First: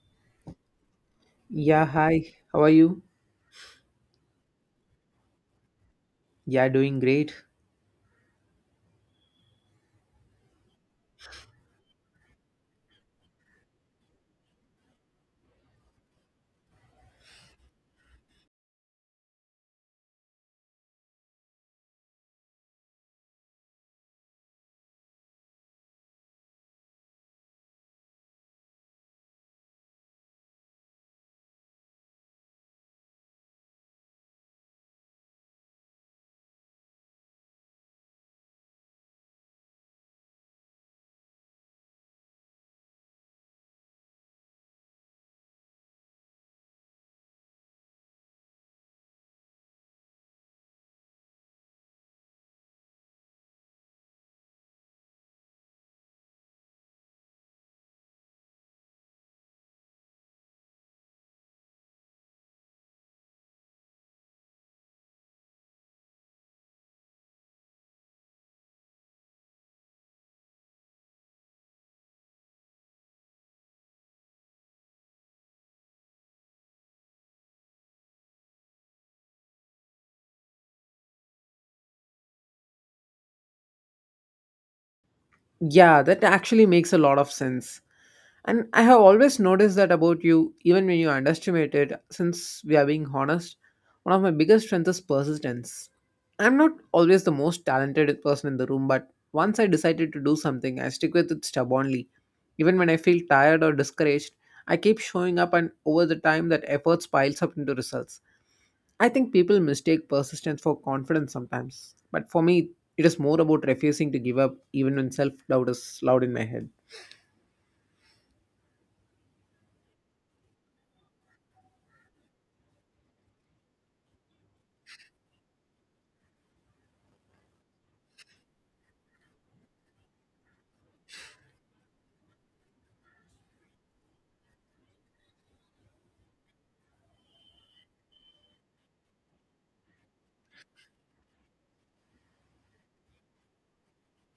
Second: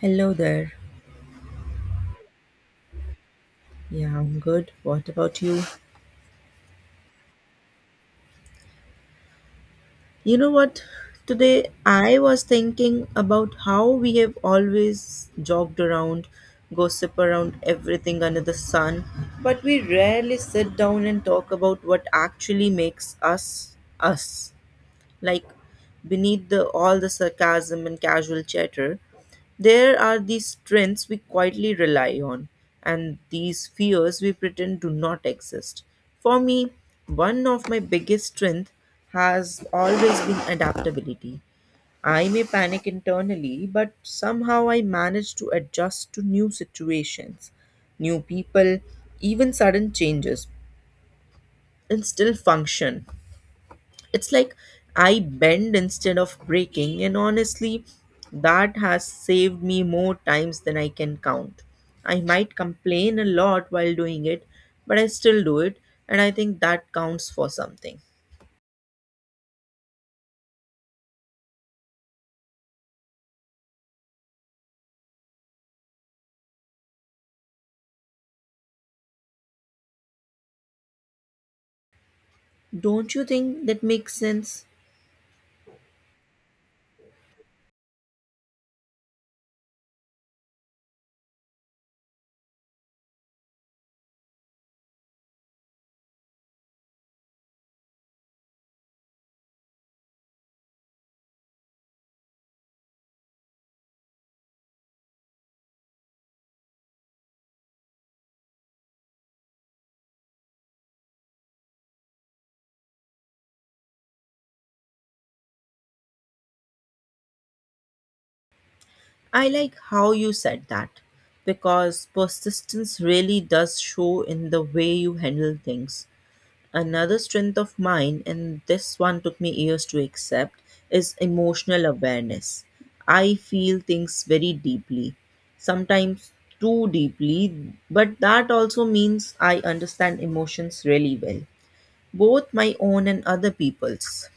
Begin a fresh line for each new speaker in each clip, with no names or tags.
Hello there.
Yeah, hi. How are you?
Yeah, I'm good. What about you?
Yeah, doing great.
You know what? Today I was thinking about how we have always jogged around, gossip around everything under the sun, but we rarely sit down and talk about what actually makes us us. Like beneath the all the sarcasm and casual chatter, there are these strengths we quietly rely on and these fears we pretend do not exist. For me, one of my biggest strengths has always been adaptability. I may panic internally, but somehow I manage to adjust to new situations, new people, even sudden changes, and still function. It's like I bend instead of breaking, and honestly, that has saved me more times than I can count. I might complain a lot while doing it, but I still do it, and I think that counts for something. Don't you think that makes sense?
Yeah, that actually makes a lot of sense. And I have always noticed that about you, even when you underestimate it. Since we are being honest, one of my biggest strengths is persistence. I'm not always the most talented person in the room, but once I decided to do something, I stick with it stubbornly. Even when I feel tired or discouraged, I keep showing up, and over the time, that effort piles up into results. I think people mistake persistence for confidence sometimes, but for me, it is more about refusing to give up even when self doubt is loud in my head.
I like how you said that because persistence really does show in the way you handle things. Another strength of mine, and this one took me years to accept, is emotional awareness. I feel things very deeply, sometimes too deeply, but that also means I understand emotions really well, both my own and other people's.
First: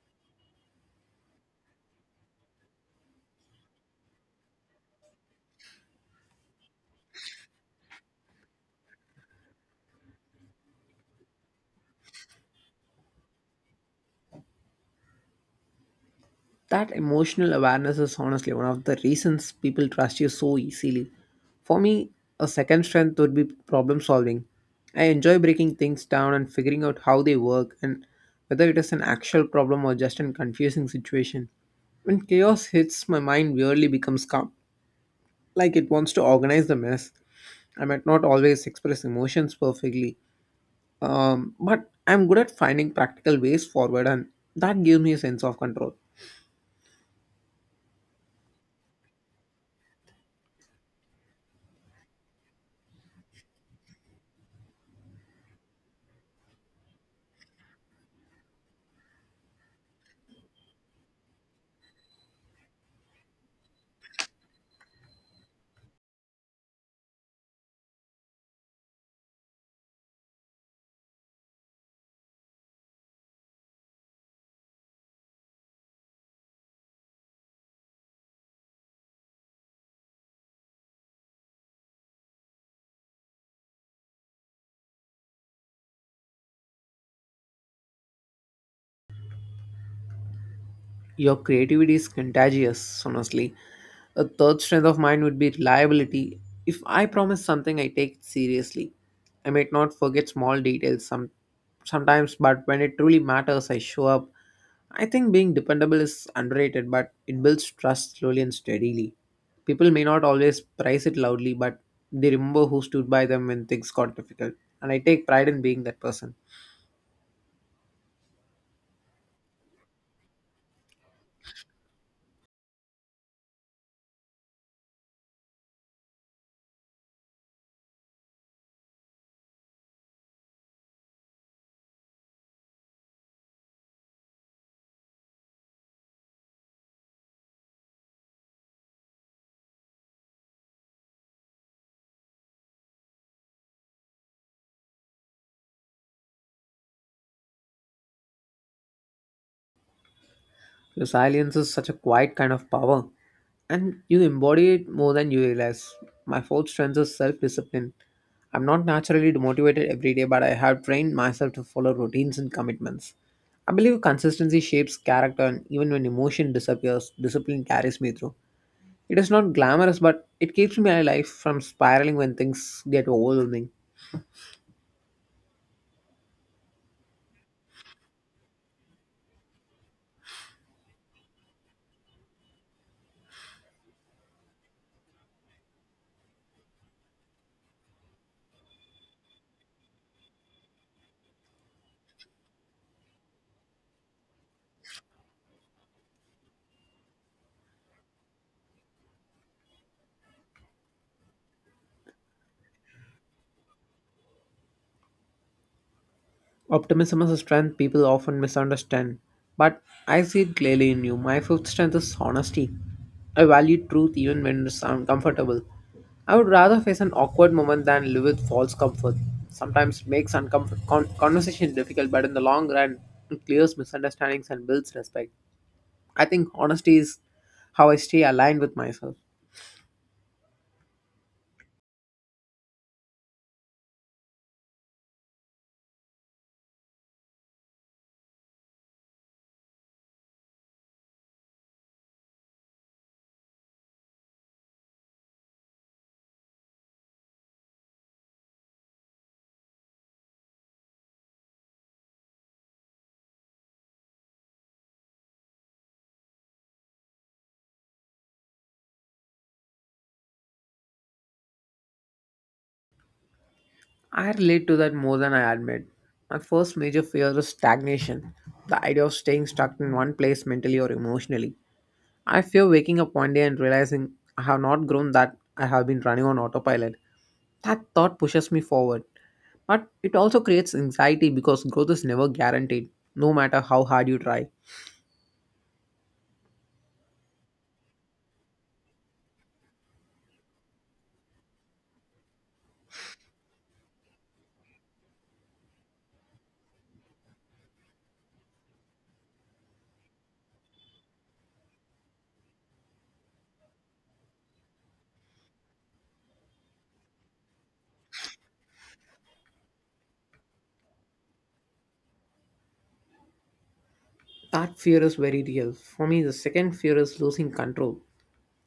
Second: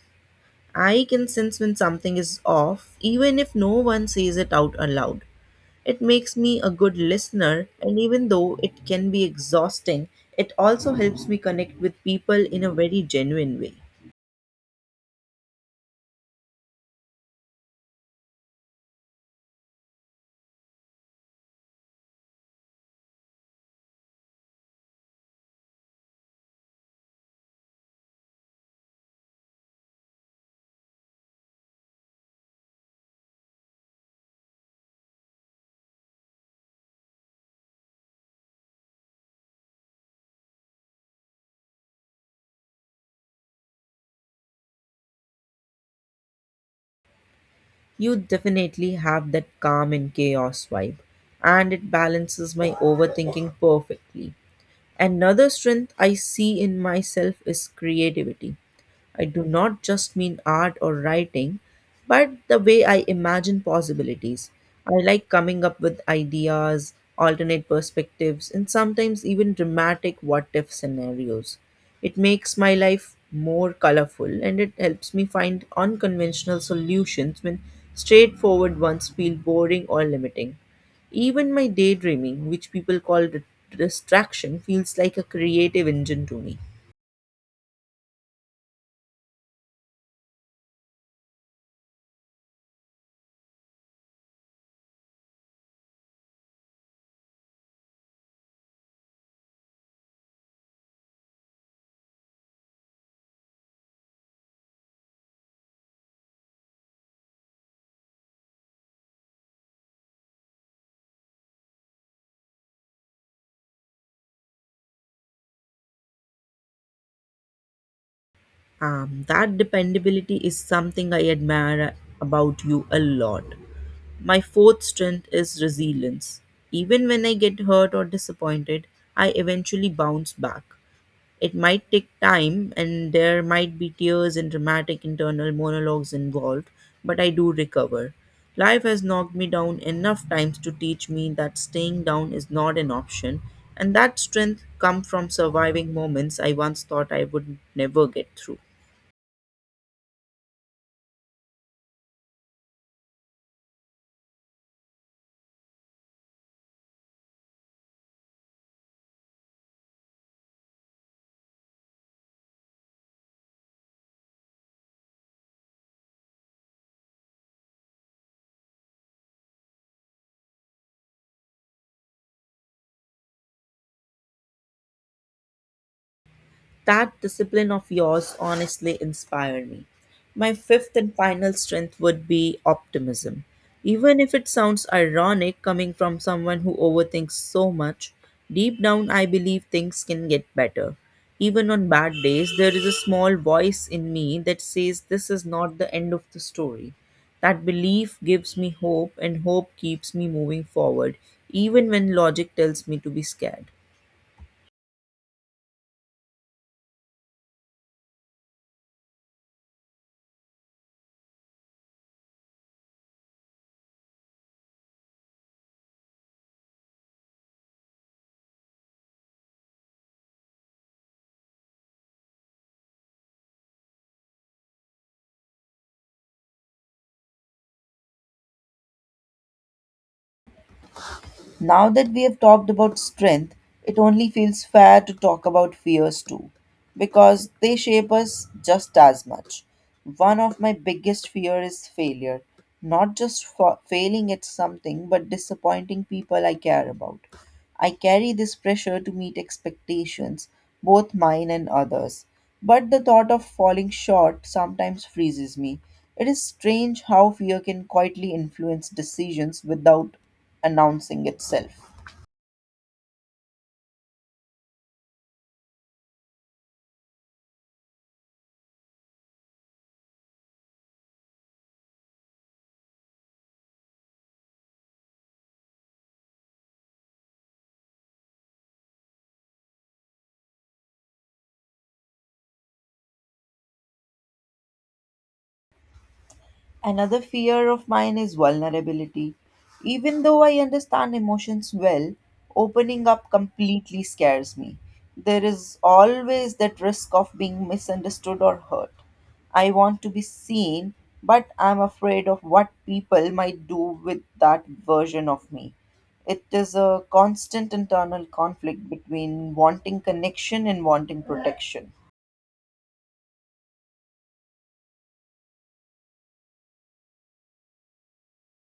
I can sense when something is off, even if no one says it out aloud. It makes me a good listener, and even though it can be exhausting, it also helps me connect with people in a very genuine way.
That emotional awareness is honestly one of the reasons people trust you so easily. For me, a second strength would be problem solving. I enjoy breaking things down and figuring out how they work and whether it is an actual problem or just a confusing situation. When chaos hits, my mind weirdly becomes calm, like it wants to organize the mess. I might not always express emotions perfectly, but I'm good at finding practical ways forward, and that gives me a sense of control.
You definitely have that calm and chaos vibe, and it balances my overthinking perfectly. Another strength I see in myself is creativity. I do not just mean art or writing, but the way I imagine possibilities. I like coming up with ideas, alternate perspectives, and sometimes even dramatic what if scenarios. It makes my life more colorful and it helps me find unconventional solutions when straightforward ones feel boring or limiting. Even my daydreaming, which people call distraction, feels like a creative engine to me.
Your creativity is contagious, honestly. A third strength of mine would be reliability. If I promise something, I take it seriously. I might not forget small sometimes, but when it truly matters, I show up. I think being dependable is underrated, but it builds trust slowly and steadily. People may not always praise it loudly, but they remember who stood by them when things got difficult. And I take pride in being that person.
That dependability is something I admire about you a lot. My fourth strength is resilience. Even when I get hurt or disappointed, I eventually bounce back. It might take time and there might be tears and dramatic internal monologues involved, but I do recover. Life has knocked me down enough times to teach me that staying down is not an option, and that strength comes from surviving moments I once thought I would never get through.
Your silence is such a quiet kind of power, and you embody it more than you realize. My fourth strength is self discipline. I'm not naturally motivated every day, but I have trained myself to follow routines and commitments. I believe consistency shapes character, and even when emotion disappears, discipline carries me through. It is not glamorous, but it keeps me alive from spiraling when things get overwhelming.
That discipline of yours honestly inspired me. My fifth and final strength would be optimism. Even if it sounds ironic coming from someone who overthinks so much, deep down I believe things can get better. Even on bad days, there is a small voice in me that says this is not the end of the story. That belief gives me hope, and hope keeps me moving forward, even when logic tells me to be scared.
Optimism is a strength people often misunderstand, but I see it clearly in you. My fifth strength is honesty. I value truth even when it's uncomfortable. I would rather face an awkward moment than live with false comfort. Sometimes it makes conversation difficult, but in the long run, it clears misunderstandings and builds respect. I think honesty is how I stay aligned with myself.
Now that we have talked about strength, it only feels fair to talk about fears too, because they shape us just as much. One of my biggest fear is failure, not just failing at something, but disappointing people I care about. I carry this pressure to meet expectations, both mine and others. But the thought of falling short sometimes freezes me. It is strange how fear can quietly influence decisions without announcing itself.
I relate to that more than I admit. My first major fear is stagnation, the idea of staying stuck in one place mentally or emotionally. I fear waking up one day and realizing I have not grown, that I have been running on autopilot. That thought pushes me forward. But it also creates anxiety because growth is never guaranteed, no matter how hard you try.
Another fear of mine is vulnerability. Even though I understand emotions well, opening up completely scares me. There is always that risk of being misunderstood or hurt. I want to be seen, but I'm afraid of what people might do with that version of me. It is a constant internal conflict between wanting connection and wanting protection.
That fear is very real. For me, the second fear is losing control.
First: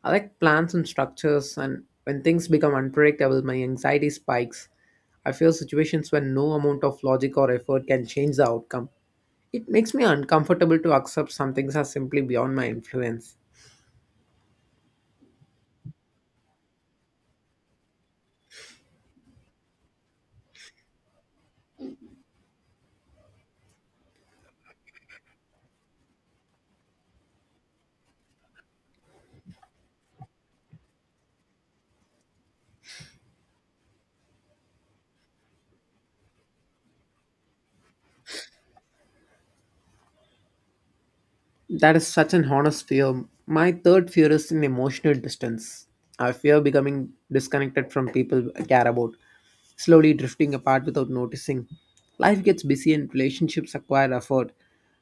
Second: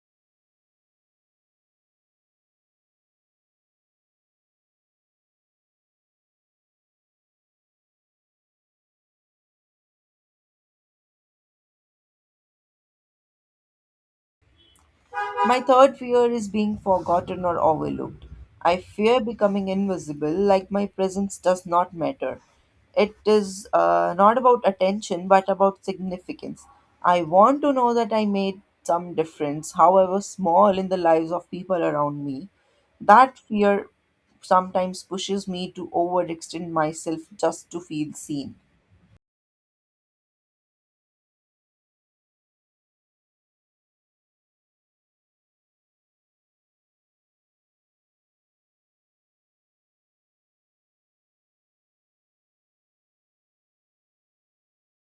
I like plans and structures, and when things become unpredictable, my anxiety spikes. I fear situations where no amount of logic or effort can change the outcome. It makes me uncomfortable to accept some things are simply beyond my influence.
My third fear is being forgotten or overlooked. I fear becoming invisible, like my presence does not matter. It is not about attention, but about significance. I want to know that I made some difference, however small, in the lives of people around me. That fear sometimes pushes me to overextend myself just to feel seen.
That is such an honest fear. My third fear is an emotional distance. I fear becoming disconnected from people I care about, slowly drifting apart without noticing. Life gets busy and relationships acquire effort,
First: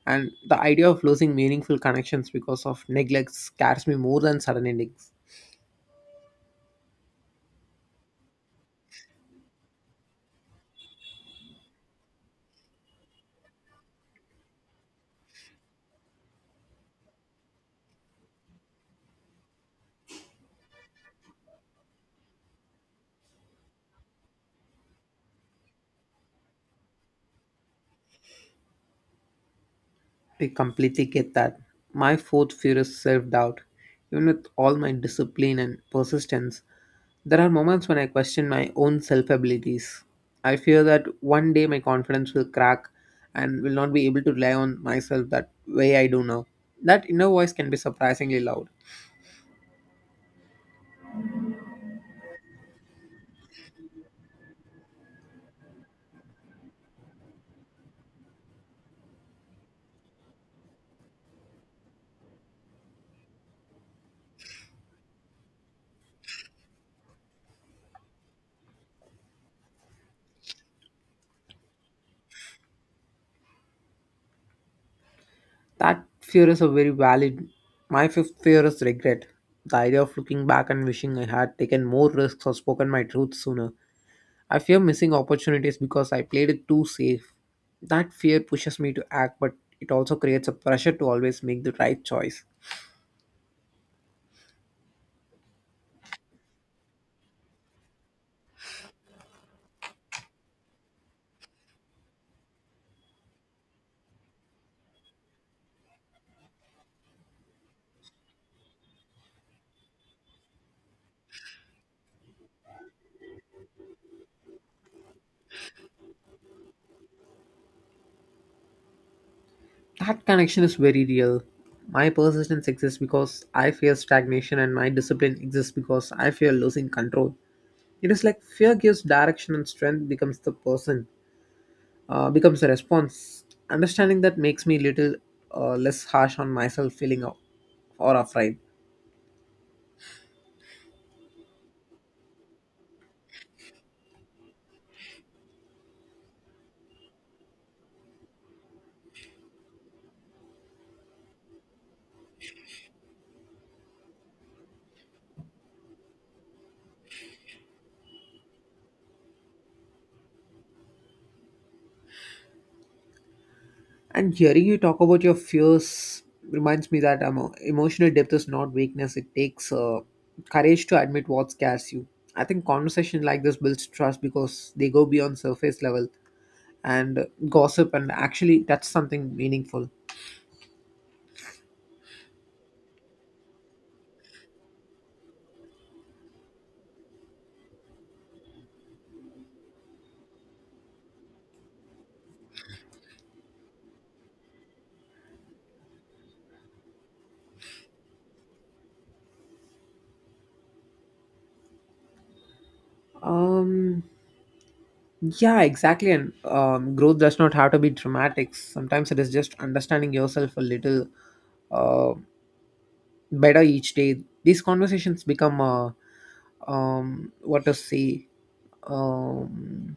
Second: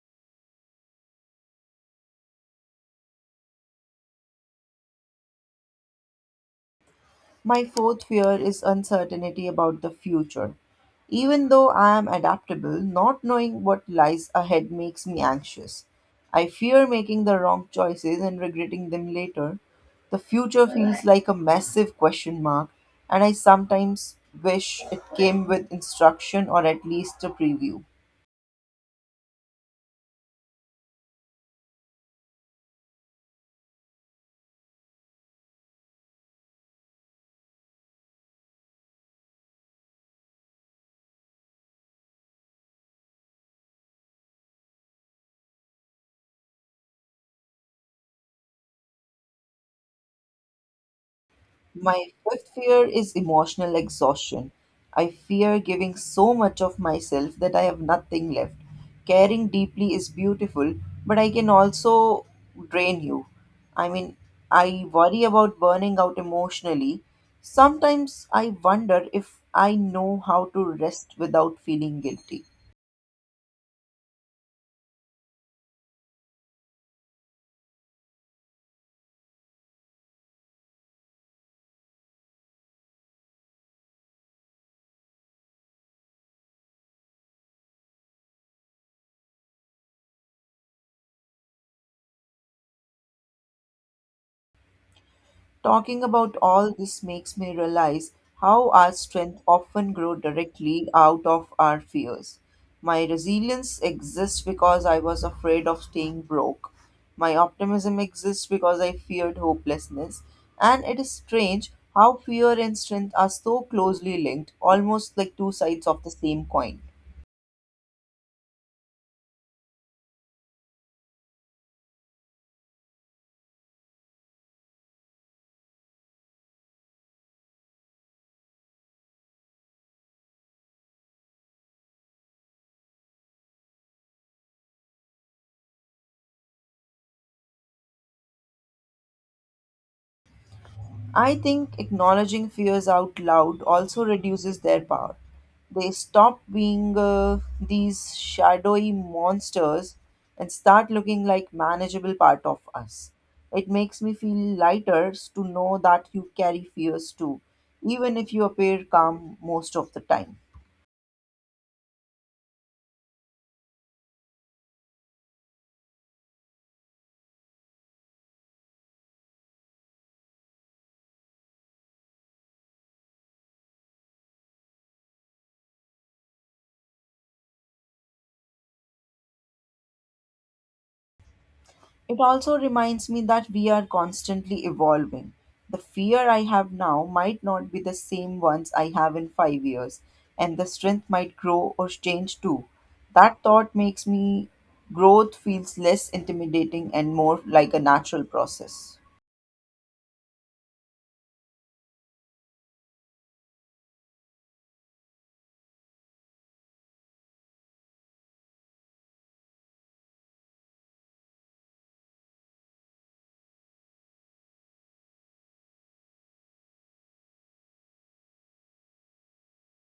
and the idea of losing meaningful connections because of neglect scares me more than sudden endings.
My fourth fear is uncertainty about the future. Even though I am adaptable, not knowing what lies ahead makes me anxious. I fear making the wrong choices and regretting them later. The future feels like a massive question mark, and I sometimes wish it came with instruction or at least a preview.
I completely get that. My fourth fear is self doubt. Even with all my discipline and persistence, there are moments when I question my own self abilities. I fear that one day my confidence will crack and will not be able to rely on myself that way I do now. That inner voice can be surprisingly loud.
My fifth fear is emotional exhaustion. I fear giving so much of myself that I have nothing left. Caring deeply is beautiful, but I can also drain you. I mean, I worry about burning out emotionally. Sometimes I wonder if I know how to rest without feeling guilty.
That fear is a very valid. My fifth fear is regret. The idea of looking back and wishing I had taken more risks or spoken my truth sooner. I fear missing opportunities because I played it too safe. That fear pushes me to act, but it also creates a pressure to always make the right choice.
Talking about all this makes me realize how our strength often grow directly out of our fears. My resilience exists because I was afraid of staying broke. My optimism exists because I feared hopelessness. And it is strange how fear and strength are so closely linked, almost like two sides of the same coin.
That connection is very real. My persistence exists because I fear stagnation, and my discipline exists because I fear losing control. It is like fear gives direction and strength becomes the person, becomes the response. Understanding that makes me little less harsh on myself, feeling or afraid.
I think acknowledging fears out loud also reduces their power. They stop being these shadowy monsters and start looking like manageable part of us. It makes me feel lighter to know that you carry fears too, even if you appear calm most of the time.
And hearing you talk about your fears reminds me that emotional depth is not weakness. It takes courage to admit what scares you. I think conversation like this builds trust because they go beyond surface level and gossip, and actually that's something meaningful.
It also reminds me that we are constantly evolving. The fear I have now might not be the same ones I have in 5 years, and the strength might grow or change too. That thought makes me growth feels less intimidating and more like a natural process.
Um, yeah, exactly. And growth does not have to be dramatic. Sometimes it is just understanding yourself a little Uh. better each day. These conversations become what to say. Um,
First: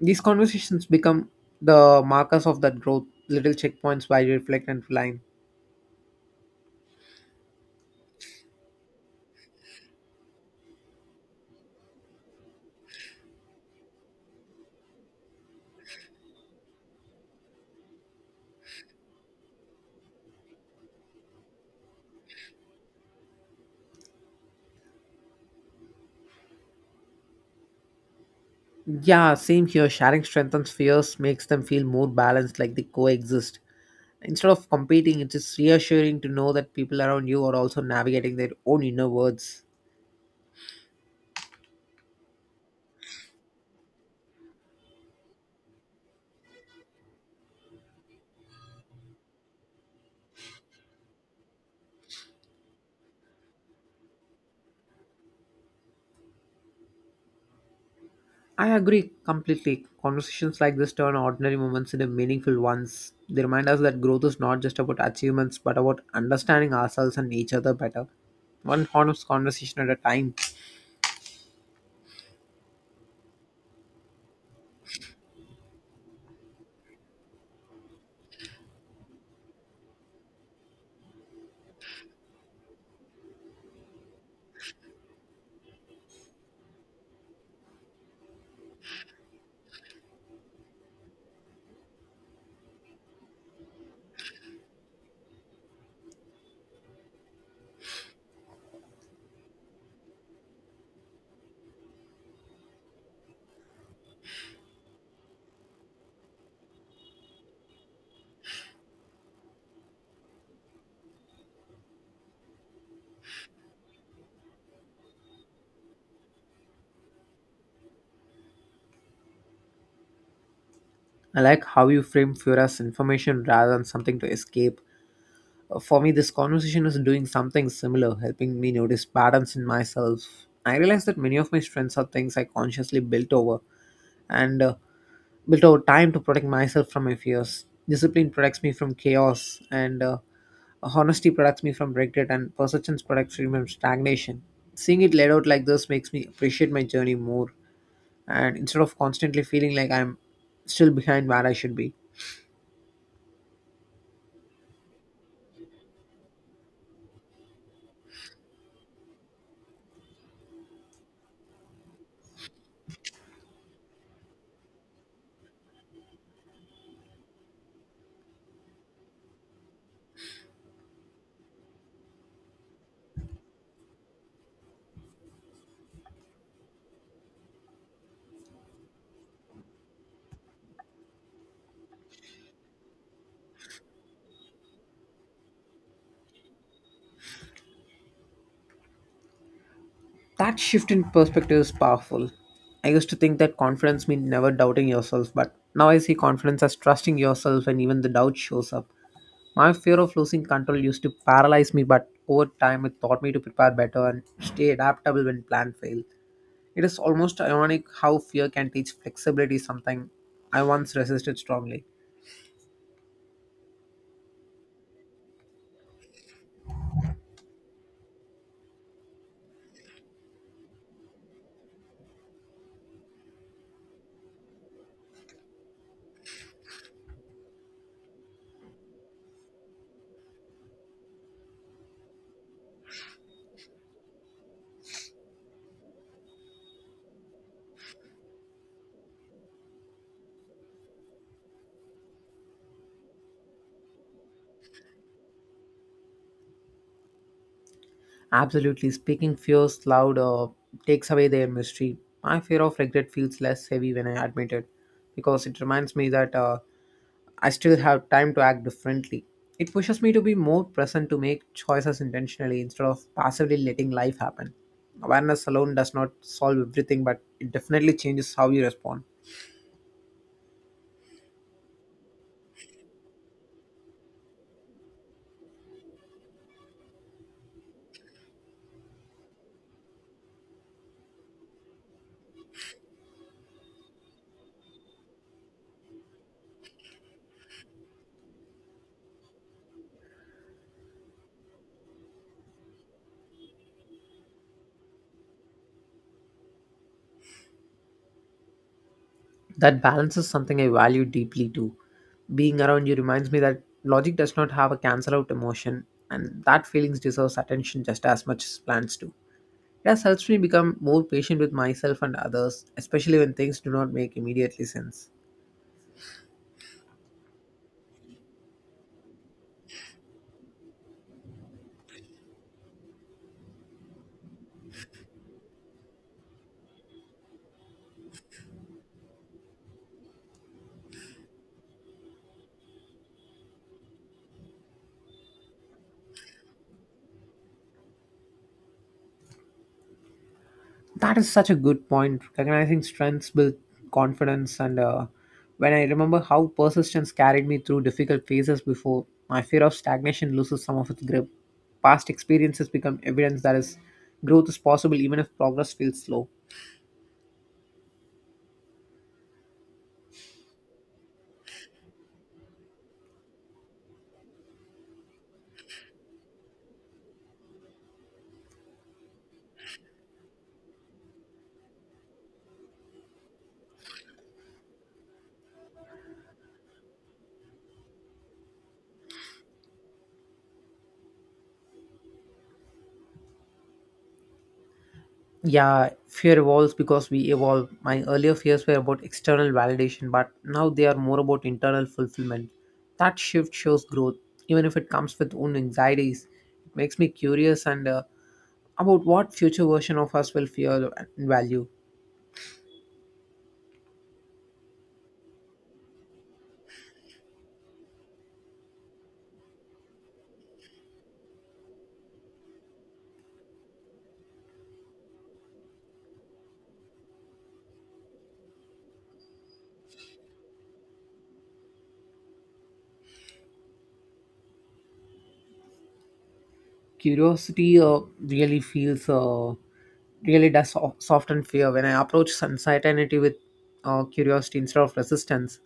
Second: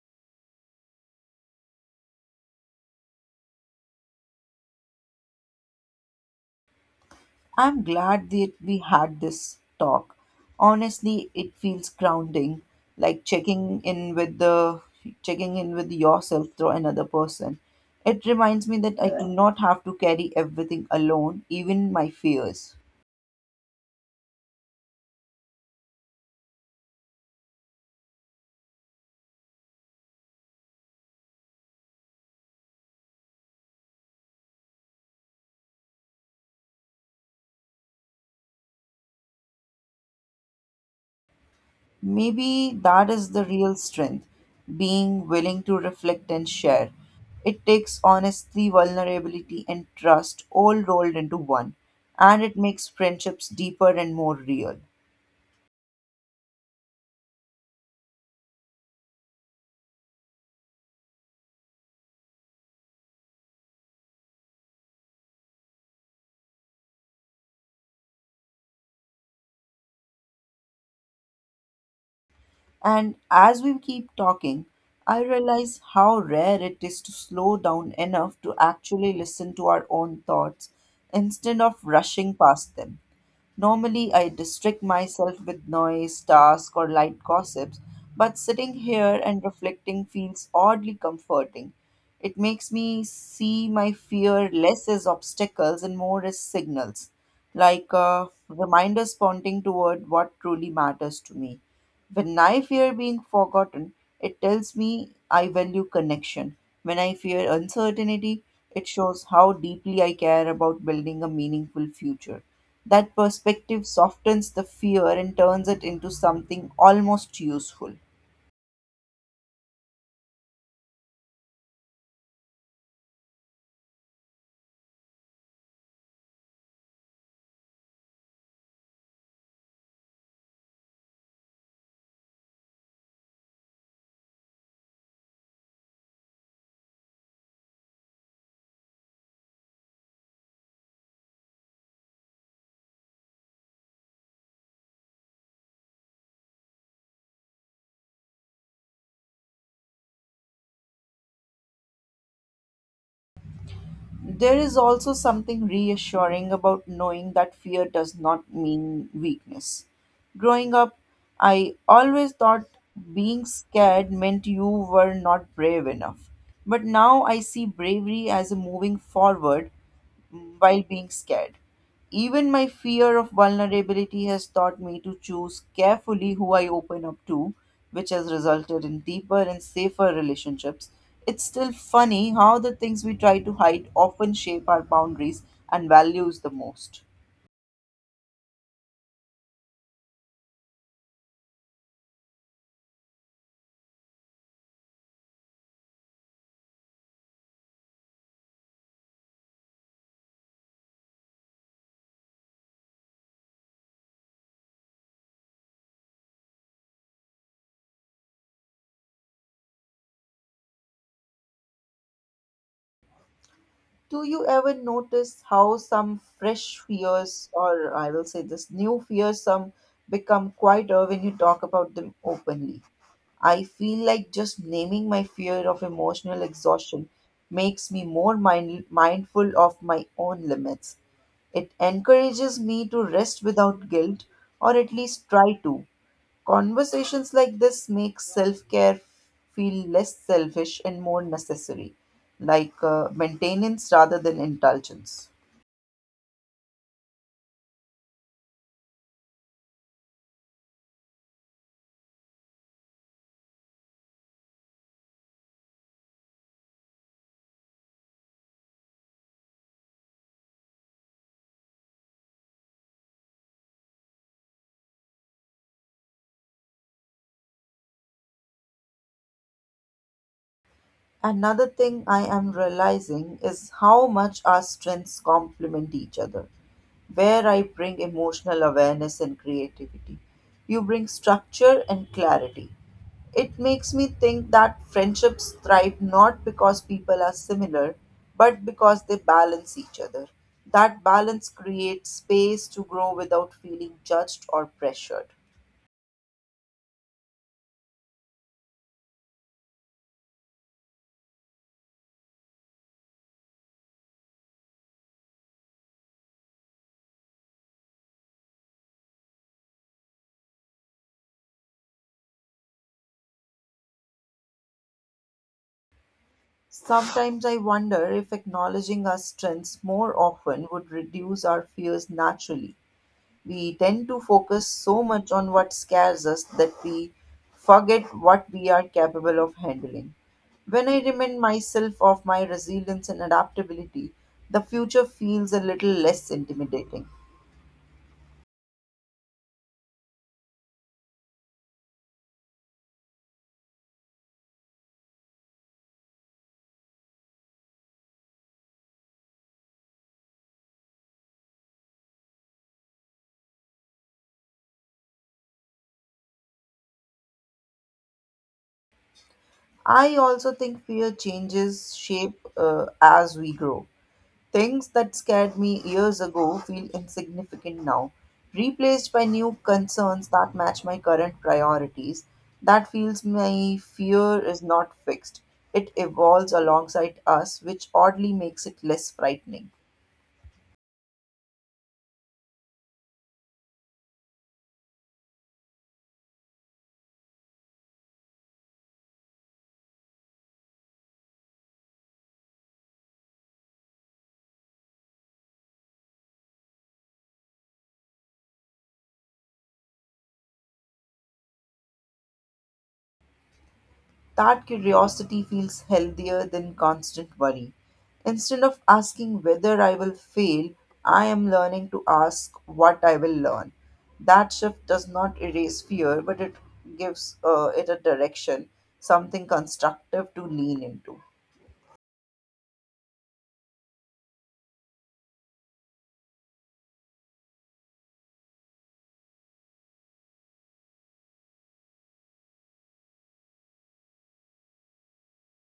these conversations become the markers of that growth. Little checkpoints where you reflect and align.
I'm glad that we had this talk. Honestly, it feels grounding, like checking in with yourself through another person. It reminds me that I do not have to carry everything alone, even my fears.
Yeah, same here. Sharing strengthens fears, makes them feel more balanced, like they coexist. Instead of competing, it is reassuring to know that people around you are also navigating their own inner worlds.
Maybe that is the real strength, being willing to reflect and share. It takes honesty, vulnerability, and trust all rolled into one, and it makes friendships deeper and more real.
I agree completely. Conversations like this turn ordinary moments into meaningful ones. They remind us that growth is not just about achievements but about understanding ourselves and each other better. One honest conversation at a time.
And as we keep talking, I realize how rare it is to slow down enough to actually listen to our own thoughts instead of rushing past them. Normally, I distract myself with noise, tasks, or light gossips, but sitting here and reflecting feels oddly comforting. It makes me see my fear less as obstacles and more as signals, like reminders pointing toward what truly matters to me. When I fear being forgotten, it tells me I value connection. When I fear uncertainty, it shows how deeply I care about building a meaningful future. That perspective softens the fear and turns it into something almost useful.
I like how you frame fear as information rather than something to escape. For me, this conversation is doing something similar, helping me notice patterns in myself. I realize that many of my strengths are things I consciously and uh, built over time to protect myself from my fears. Discipline protects me from chaos, and honesty protects me from regret, and persistence protects me from stagnation. Seeing it laid out like this makes me appreciate my journey more, and instead of constantly feeling like I'm still behind where I should be.
There is also something reassuring about knowing that fear does not mean weakness. Growing up, I always thought being scared meant you were not brave enough. But now I see bravery as a moving forward while being scared. Even my fear of vulnerability has taught me to choose carefully who I open up to, which has resulted in deeper and safer relationships. It's still funny how the things we try to hide often shape our boundaries and values the most.
That shift in perspective is powerful. I used to think that confidence meant never doubting yourself, but now I see confidence as trusting yourself and even the doubt shows up. My fear of losing control used to paralyze me, but over time it taught me to prepare better and stay adaptable when plans fail. It is almost ironic how fear can teach flexibility, something I once resisted strongly.
Do you ever notice how some fresh fears, or I will say this new fears some become quieter when you talk about them openly? I feel like just naming my fear of emotional exhaustion makes me more mindful of my own limits. It encourages me to rest without guilt, or at least try to. Conversations like this make self care feel less selfish and more necessary, like maintenance rather than indulgence.
Absolutely. Speaking fears loud takes away their mystery. My fear of regret feels less heavy when I admit it because it reminds me that I still have time to act differently. It pushes me to be more present to make choices intentionally instead of passively letting life happen. Awareness alone does not solve everything, but it definitely changes how you respond.
Another thing I am realizing is how much our strengths complement each other. Where I bring emotional awareness and creativity, you bring structure and clarity. It makes me think that friendships thrive not because people are similar, but because they balance each other. That balance creates space to grow without feeling judged or pressured.
That balance is something I value deeply too. Being around you reminds me that logic does not have a cancel out emotion, and that feelings deserves attention just as much as plans do. It has helped me become more patient with myself and others, especially when things do not make immediately sense.
Sometimes I wonder if acknowledging our strengths more often would reduce our fears naturally. We tend to focus so much on what scares us that we forget what we are capable of handling. When I remind myself of my resilience and adaptability, the future feels a little less intimidating.
That is such a good point. Recognizing strengths build confidence, and when I remember how persistence carried me through difficult phases before, my fear of stagnation loses some of its grip. Past experiences become evidence that is growth is possible even if progress feels slow.
I also think fear changes shape, as we grow. Things that scared me years ago feel insignificant now, replaced by new concerns that match my current priorities. That feels my fear is not fixed. It evolves alongside us, which oddly makes it less frightening.
Yeah, fear evolves because we evolve. My earlier fears were about external validation, but now they are more about internal fulfillment. That shift shows growth, even if it comes with own anxieties. It makes me curious and about what future version of us will fear and value.
That curiosity feels healthier than constant worry. Instead of asking whether I will fail, I am learning to ask what I will learn. That shift does not erase fear, but it gives it a direction, something constructive to lean into.
Curiosity really does soften fear. When I approach uncertainty with curiosity instead of resistance,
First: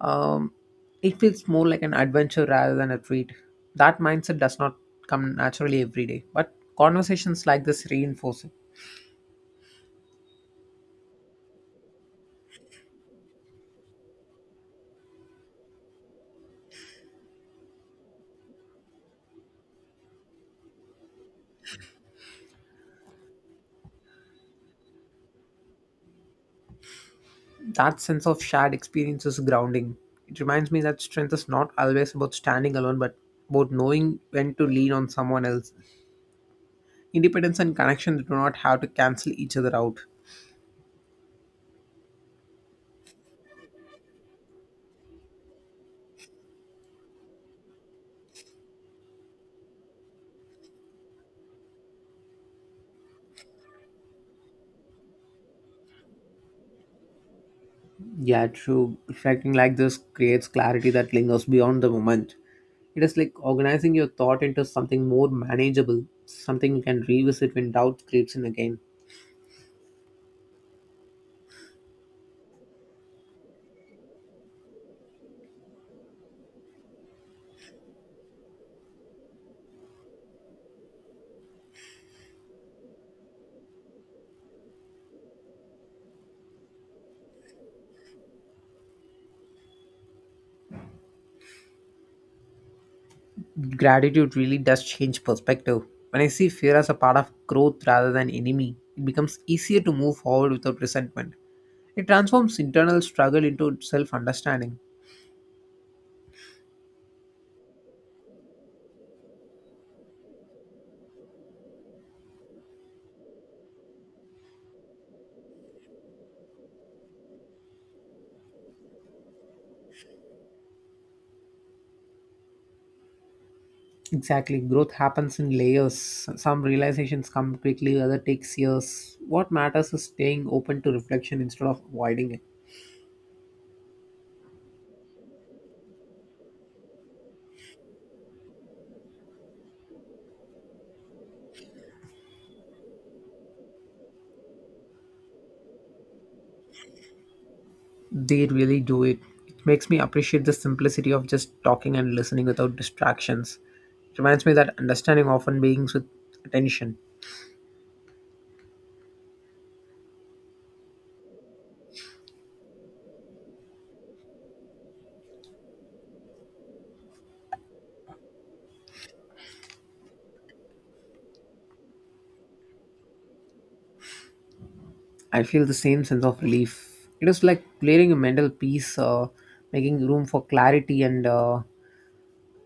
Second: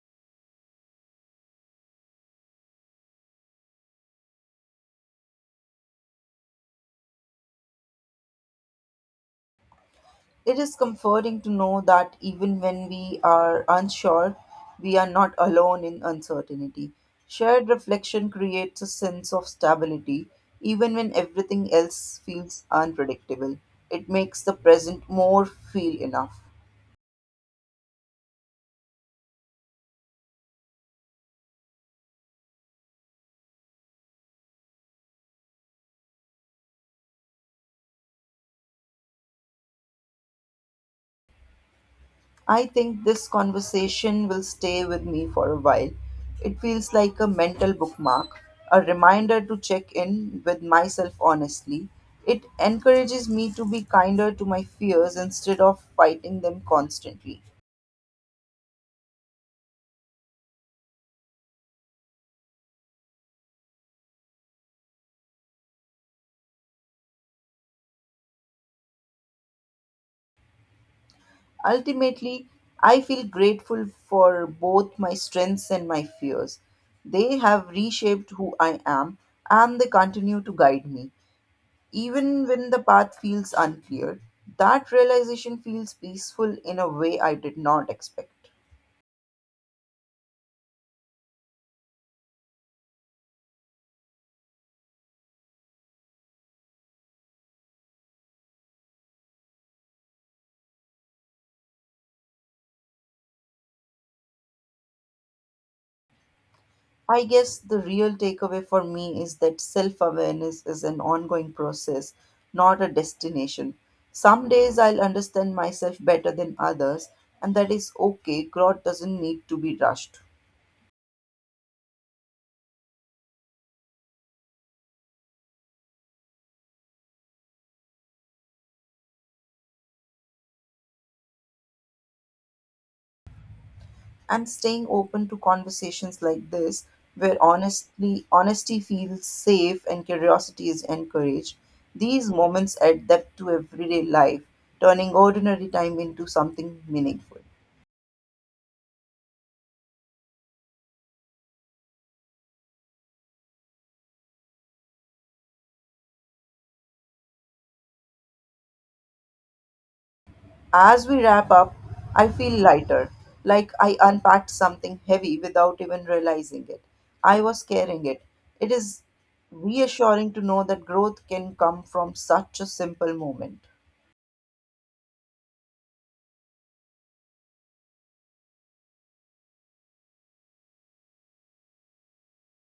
um, it feels more like an adventure rather than a treat. That mindset does not come naturally every day, but conversations like this reinforce it.
It is comforting to know that even when we are unsure, we are not alone in uncertainty. Shared reflection creates a sense of stability, even when everything else feels unpredictable. It makes the present more feel enough.
That sense of shared experience is grounding. It reminds me that strength is not always about standing alone, but about knowing when to lean on someone else. Independence and connection do not have to cancel each other out.
I think this conversation will stay with me for a while. It feels like a mental bookmark, a reminder to check in with myself honestly. It encourages me to be kinder to my fears instead of fighting them constantly.
Yeah, true. Reflecting like this creates clarity that lingers beyond the moment. It is like organizing your thought into something more manageable, something you can revisit when doubt creeps in again.
Ultimately, I feel grateful for both my strengths and my fears. They have reshaped who I am and they continue to guide me, even when the path feels unclear. That realization feels peaceful in a way I did not expect.
Gratitude really does change perspective. When I see fear as a part of growth rather than enemy, it becomes easier to move forward without resentment. It transforms internal struggle into self understanding.
I guess the real takeaway for me is that self awareness is an ongoing process, not a destination. Some days I'll understand myself better than others, and that is okay. Growth doesn't need to be rushed,
Exactly. Growth happens in layers. Some realizations come quickly, other takes years. What matters is staying open to reflection instead of avoiding it.
and staying open to conversations like this where honestly honesty feels safe and curiosity is encouraged. These moments add depth to everyday life, turning ordinary time into something meaningful.
They really do it. It makes me appreciate the simplicity of just talking and listening without distractions. It reminds me that understanding often begins with attention.
As we wrap up, I feel lighter, like I unpacked something heavy without even realizing it I was carrying it. It is reassuring to know that growth can come from such a simple moment.
I feel the same sense of relief. It is like clearing a mental piece, making room for clarity and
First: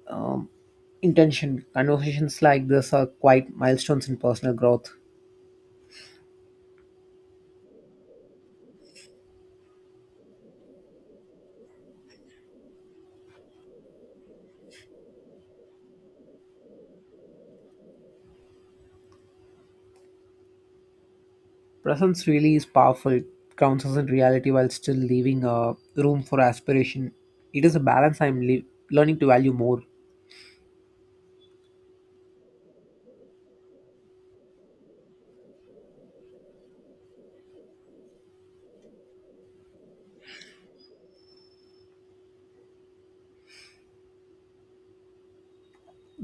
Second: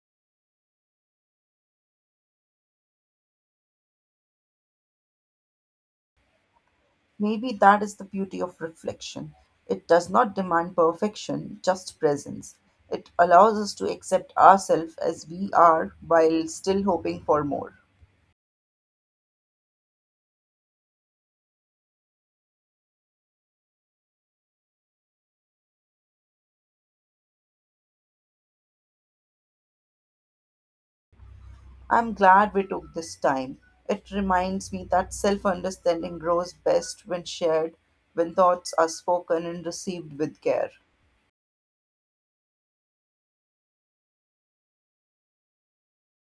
um, intention. Conversations like this are quite milestones in personal growth.
Maybe that is the beauty of reflection. It does not demand perfection, just presence. It allows us to accept ourselves as we are while still hoping for more.
Presence really is powerful. It grounds us in reality while still leaving room for aspiration. It is a balance I'm learning to value more.
I'm glad we took this time. It reminds me that self understanding grows best when shared, when thoughts are spoken and received with care.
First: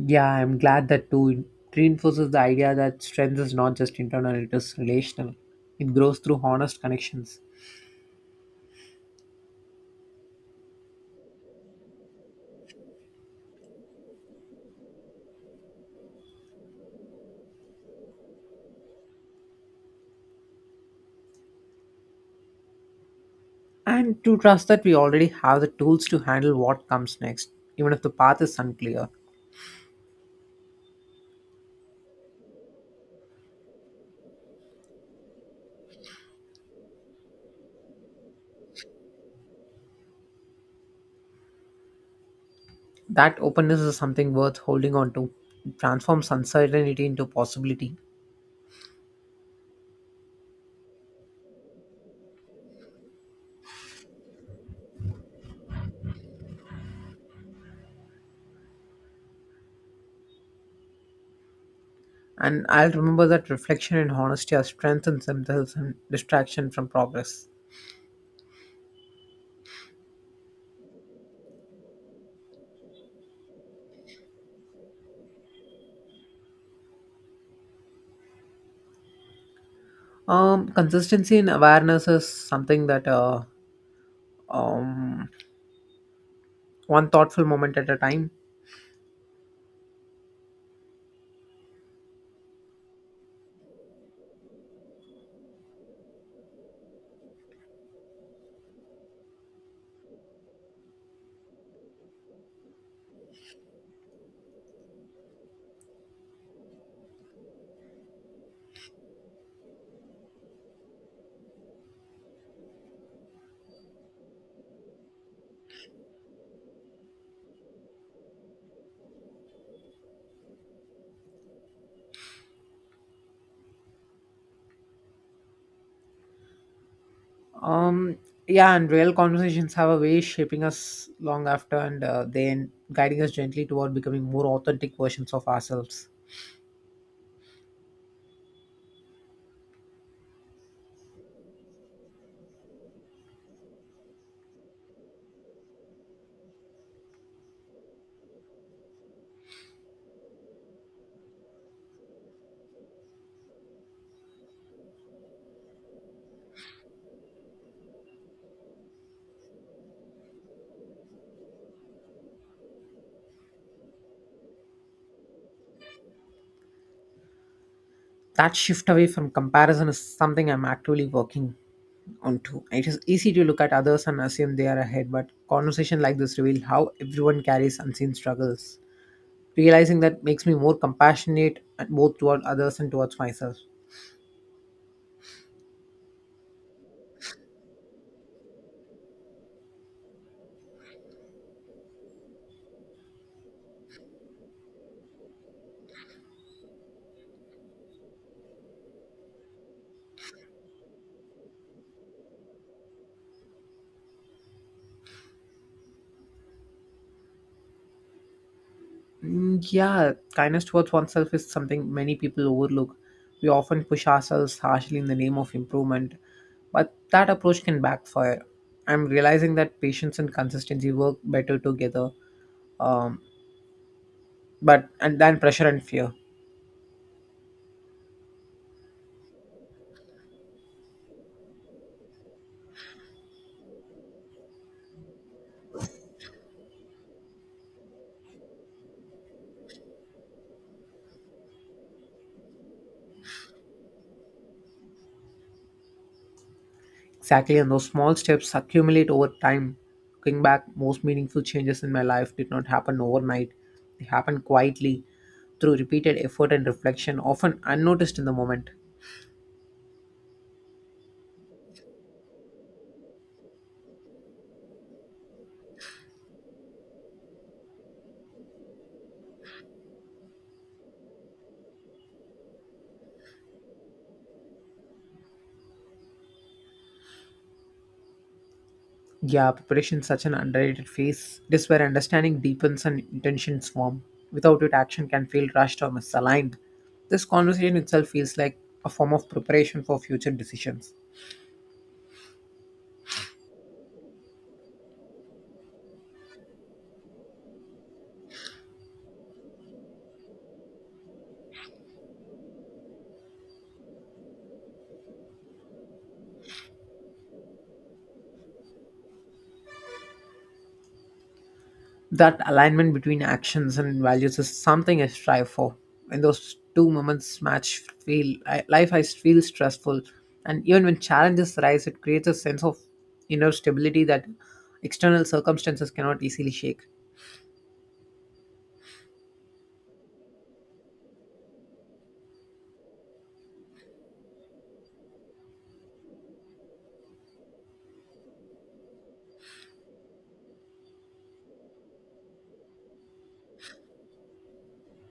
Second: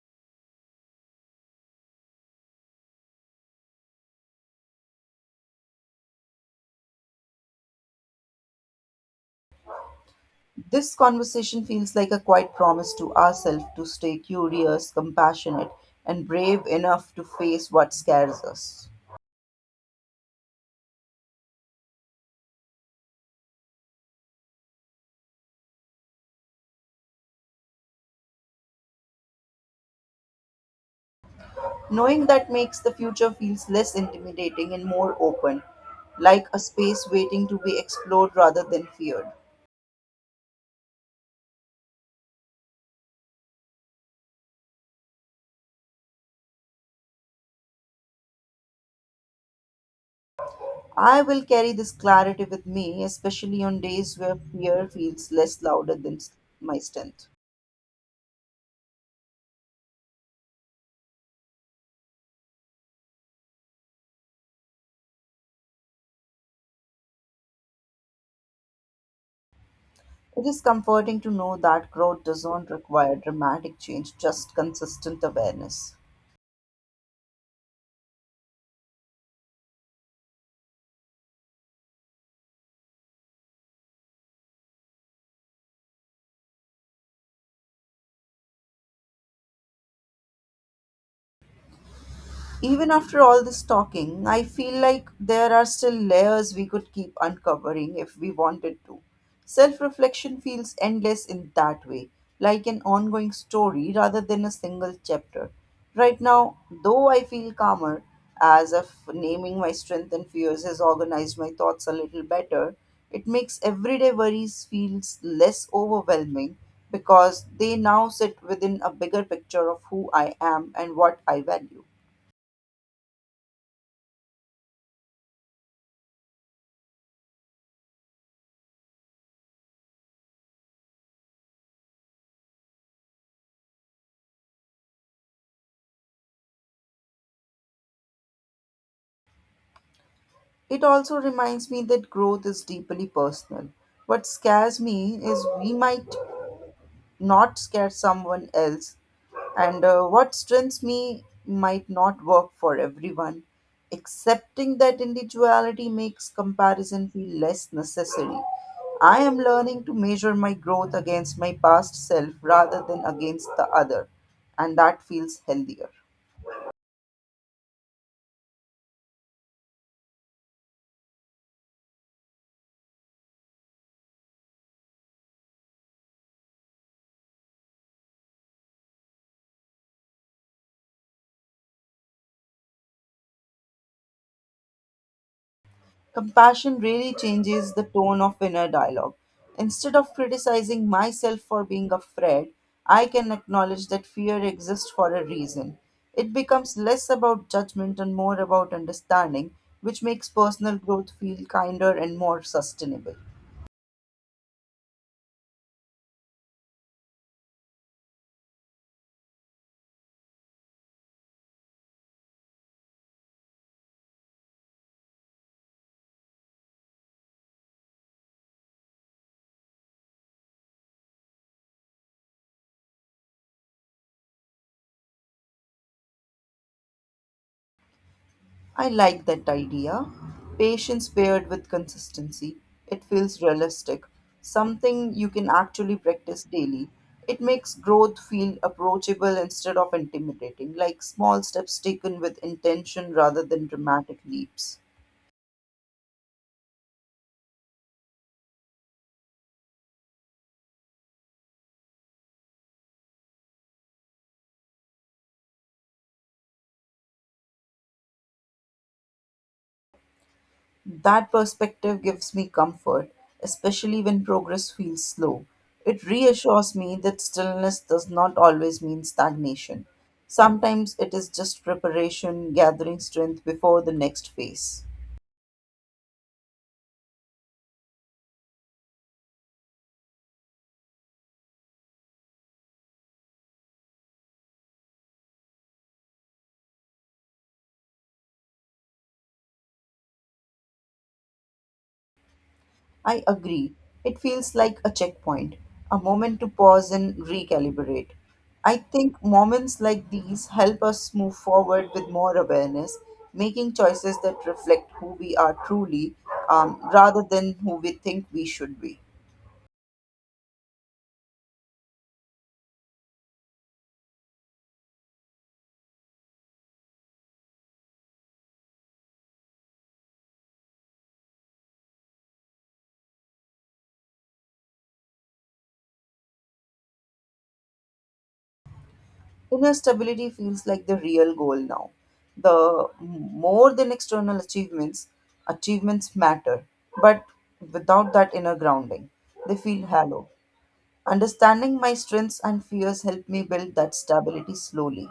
Yeah, I'm glad that too. It reinforces the idea that strength is not just internal, it is relational. It grows through honest connections.
This conversation feels like a quiet promise to ourselves to stay curious, compassionate, and brave enough to face what scares us.
And to trust that we already have the tools to handle what comes next, even if the path is unclear.
Knowing that makes the future feels less intimidating and more open, like a space waiting to be explored rather than feared.
That openness is something worth holding on to. It transforms uncertainty into possibility.
I will carry this clarity with me, especially on days where fear feels less louder than my strength.
And I'll remember that reflection and honesty are strength in themselves and distraction from progress.
It is comforting to know that growth doesn't require dramatic change, just consistent awareness.
Consistency in awareness is something that um, one thoughtful moment at a time.
Even after all this talking, I feel like there are still layers we could keep uncovering if we wanted to. Self reflection feels endless in that way, like an ongoing story rather than a single chapter. Right now, though, I feel calmer, as if naming my strength and fears has organized my thoughts a little better. It makes everyday worries feels less overwhelming because they now sit within a bigger picture of who I am and what I value.
Um, yeah, and real conversations have a way of shaping us long after and then guiding us gently toward becoming more authentic versions of ourselves.
It also reminds me that growth is deeply personal. What scares me is we might not scare someone else, and what strengths me might not work for everyone. Accepting that individuality makes comparison feel less necessary. I am learning to measure my growth against my past self rather than against the other, and that feels healthier.
That shift away from comparison is something I'm actively working onto. It is easy to look at others and assume they are ahead, but conversation like this reveal how everyone carries unseen struggles. Realizing that makes me more compassionate both toward others and towards myself.
Compassion really changes the tone of inner dialogue. Instead of criticizing myself for being afraid, I can acknowledge that fear exists for a reason. It becomes less about judgment and more about understanding, which makes personal growth feel kinder and more sustainable.
Mm, yeah, kindness towards oneself is something many people overlook. We often push ourselves harshly in the name of improvement, but that approach can backfire. I'm realizing that patience and consistency work better together, um, but and then pressure and fear.
I like that idea. Patience paired with consistency. It feels realistic, something you can actually practice daily. It makes growth feel approachable instead of intimidating, like small steps taken with intention rather than dramatic leaps.
Exactly, and those small steps accumulate over time. Looking back, most meaningful changes in my life did not happen overnight. They happened quietly through repeated effort and reflection, often unnoticed in the moment.
That perspective gives me comfort, especially when progress feels slow. It reassures me that stillness does not always mean stagnation. Sometimes it is just preparation, gathering strength before the next phase.
Yeah, preparation is such an underrated phase. It is where understanding deepens and intentions form. Without it, action can feel rushed or misaligned. This conversation itself feels like a form of preparation for future decisions.
I agree. It feels like a checkpoint, a moment to pause and recalibrate. I think moments like these help us move forward with more awareness, making choices that reflect who we are truly, rather than who we think we should be.
That alignment between actions and values is something I strive for. When those two moments match, feel I, life I feel stressful, and even when challenges arise, it creates a sense of inner stability that external circumstances cannot easily shake.
Inner stability feels like the real goal now. The more than external achievements, achievements matter, but without that inner grounding, they feel hollow. Understanding my strengths and fears helped me build that stability slowly.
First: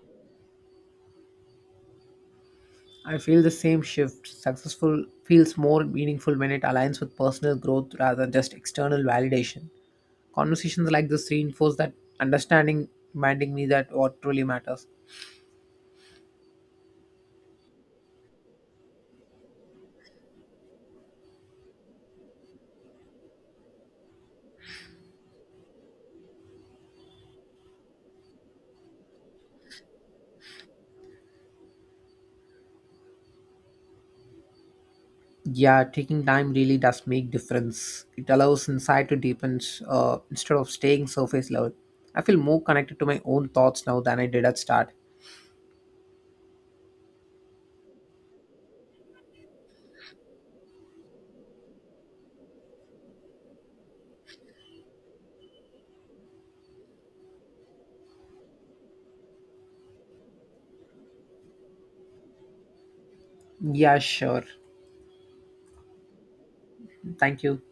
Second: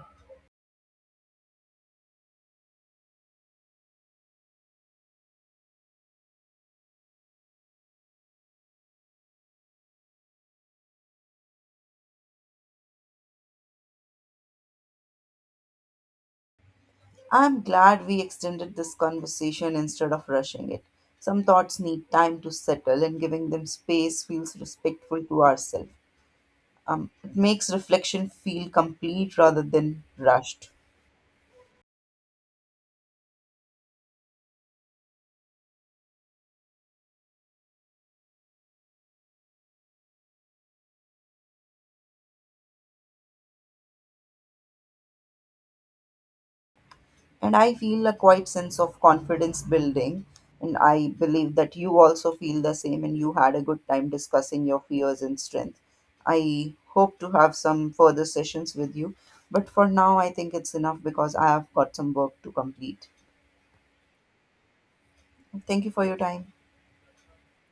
I feel the same shift. Successful feels more meaningful when it aligns with personal growth rather than just external validation. Conversations like this reinforce that understanding, reminding me that what truly matters.
I'm glad we extended this conversation instead of rushing it. Some thoughts need time to settle, and giving them space feels respectful to ourselves. It makes reflection feel complete rather than rushed.
Yeah, taking time really does make difference. It allows insight to deepen instead of staying surface level. I feel more connected to my own thoughts now than I did at start.
And I feel a quite sense of confidence building. And I believe that you also feel the same and you had a good time discussing your fears and strength. I hope to have some further sessions with you. But for now, I think it's enough because I have got some work to complete.
Yeah, sure.
Thank you for your time.
Thank you.